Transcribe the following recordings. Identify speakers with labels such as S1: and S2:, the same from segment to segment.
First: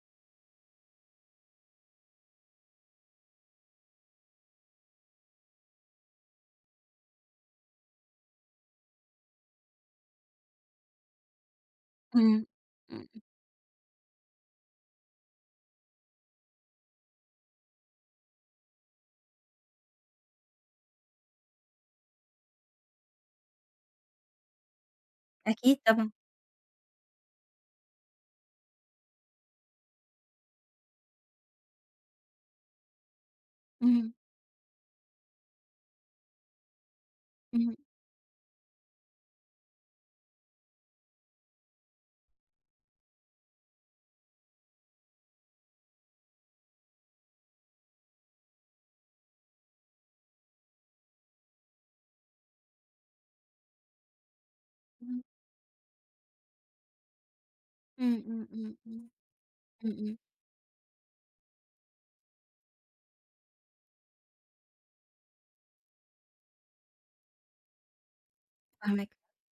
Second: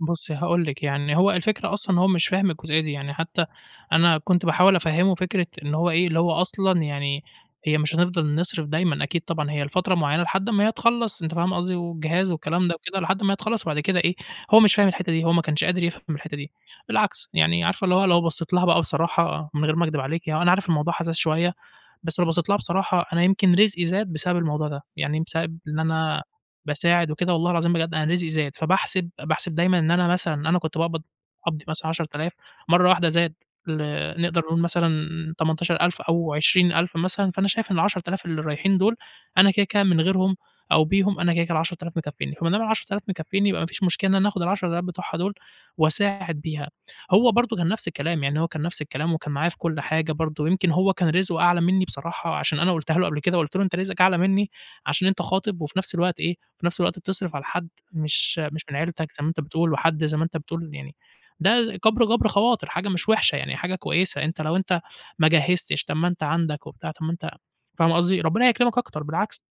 S1: بُصي هاقول لِك يعني، هو الفكرة أصلًا إن هو مش فاهم الجزئية دي، يعني حتى أنا كنت باحاول أفَهّمه فكرة إن هو إيه اللي هو أصلًا يعني هي مش هنفضل نصرف دايمًا أكيد طبعًا هي لفترة معينة لحد ما هي تخلص أنتِ فاهمة قصدي، والجهاز
S2: امم،
S1: والكلام ده وكده
S2: امم.
S1: لحد ما هي تخلص وبعد كده إيه هو مش فاهم الحتة دي، هو ما كانش قادر يفهم الحتة دي، بالعكس يعني عارفة اللي هو لو بصّيت لها بقى بصراحة من غير ما أكدب عليكِ، هو أنا عارف الموضوع حساس شوية، بس لو بصّيت لها بصراحة أنا يمكن رزقي زاد بسبب الموضوع ده، يعني بسبب
S2: أكيد
S1: إن
S2: طبعًا.
S1: أنا باساعد وكده والله العظيم بجد أنا رزقي زاد، فباحسب باحسب دايمًا إن أنا مثلًا أنا كنت باقبض قبضي مثلًا 10.000 مرة واحدة زاد ل
S2: اهم.
S1: نقدر نقول مثلًا 18.000 أو 20.000 مثلًا فأنا شايف
S2: اهم.
S1: إن 10.000 اللي رايحين دُول، أنا كده كده من غيرهم أو بيهم أنا كده كده ال10000 مكفيينّي، وما دام ال10.000 مكفيينّي يبقى ما فيش مشكلة إن أنا آخد ال10.000 بتوعها دُول وأساعد بيها. هو برضو كان نفس الكلام يعني هو كان نفس الكلام وكان معايا في كل حاجة برضو، يمكن هو كان رزقه أعلى منّي بصراحة عشان أنا قُلتها له قبل كده، قُلت له أنت رزقك أعلى منّي عشان أنت
S2: امم.
S1: خاطب وفي نفس الوقت إيه في نفس الوقت بتصرف على حد
S2: امم،
S1: مش
S2: امم،
S1: مش من
S2: امم، امم.
S1: عيلتك زي ما أنت بتقول
S2: امم،
S1: وحد زي
S2: امم.
S1: ما أنت بتقول يعني ده كبر جبر خواطر حاجة مش وحشة يعني، حاجة كويسة أنت لو أنت ما جهزتش طَب ما أنت عندك وبتاع، طَب ما أنت فاهمة قصدي ربنا يكرمك أكتر
S2: فاهماك.
S1: بالعكس.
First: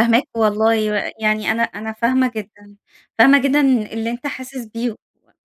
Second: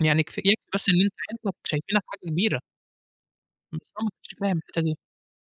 S1: يعني كف يكفي بس
S2: والله،
S1: إن
S2: و
S1: أنت
S2: يعني
S1: عيلتك
S2: أنا أنا
S1: شايفينك حاجة
S2: فاهمة
S1: كبيرة.
S2: جدًا، فاهمة جدًا اللي
S1: [unintelligible]
S2: أنت
S1: مش فاهم
S2: حاسس
S1: كده
S2: بيه
S1: ليه.
S2: و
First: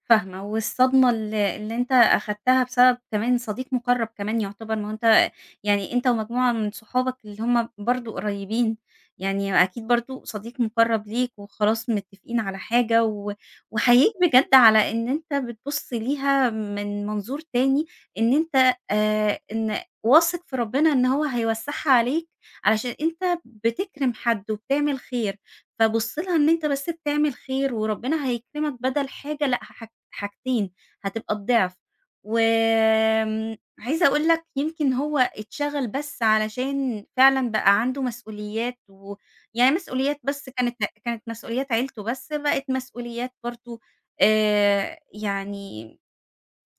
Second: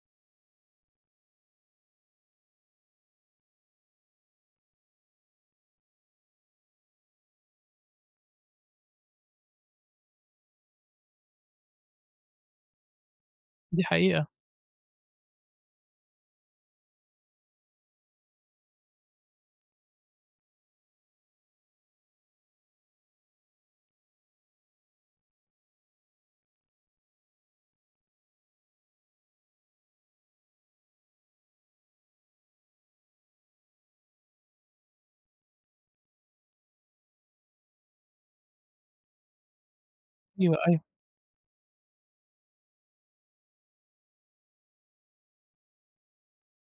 S2: فاهمة، والصدمة ال اللي أنت أخدتها بسبب كمان صديق مُقرّب كمان يعتبر، ما هو أنت يعني أنت ومجموعة من صُحابك اللي هُم برضو قريبين يعني أكيد برضو صديق مُقرّب ليك وخلاص متفقين على حاجة و
S1: دي
S2: وأحييك
S1: حقيقة.
S2: بجد على إن أنت بتبُص ليها من منظور تاني، إن أنت آآ، إن واثق في ربنا إن هو هيوسعها عليك، علشان أنت بتكرم حد، وبتعمل خير، فبُص لها إن أنت بس بتعمل خير وربنا هيكرمك بدل حاجة لأ، حاحج حاجتين هتبقى الضعف، وآمم، عايزة أقول لك يمكن هو اتشغل بس علشان فعلًا بقى عنده مسؤوليات، ويعني مسؤوليات بس
S1: أيوه،
S2: كانت
S1: أيوه.
S2: كانت مسؤوليات عيلته بس بقِت مسؤوليات برضو آآ، يعني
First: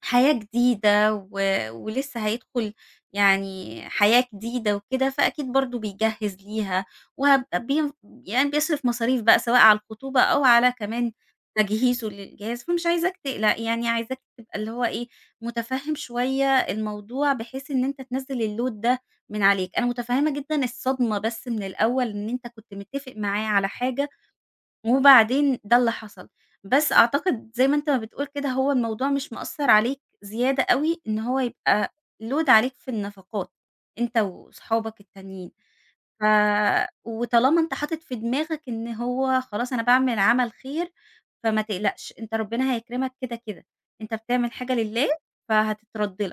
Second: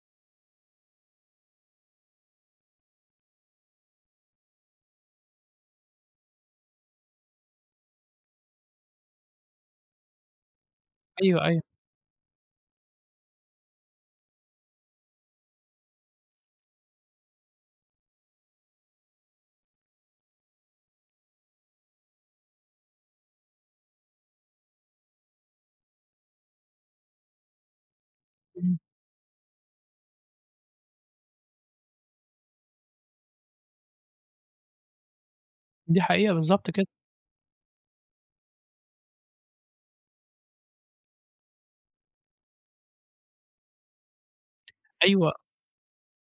S2: حياة جديدة و ولسه هيدخل يعني حياة جديدة وكده، فأكيد برضه بيجَهّز ليها وهب يعني بيصرف مصاريف بقى سواء على الخطوبة أو على كمان
S1: أيوه، أيوه.
S2: تجهيزه للجهاز، فمش عايزاك تقلق يعني عايزاك تبقى اللي هو إيه مُتفهم شوية الموضوع بحيث إن أنت تنزل الload ده من عليك. أنا مُتفهِّمة جدًا الصدمة بس من الأول إن أنت كنت متّفق معاه على حاجة، وبعدين ده اللي حصل، بس أعتقد زي ما أنت ما بتقول كده هو
S1: امم.
S2: الموضوع مش مأثّر عليك زيادة أوي، إن هو يبقى load عليك في النفقات أنت وأصحابك التانيين،
S1: دي
S2: ف
S1: حقيقة، بالضبط كده.
S2: وطالما أنت حاطط في دماغك إن هو خلاص أنا باعمل عمل خير، فما تقلقش أنت ربنا هيكرمك كده كده، أنت بتعمل حاجة لله
S1: أيوه.
S2: فهتترد لك.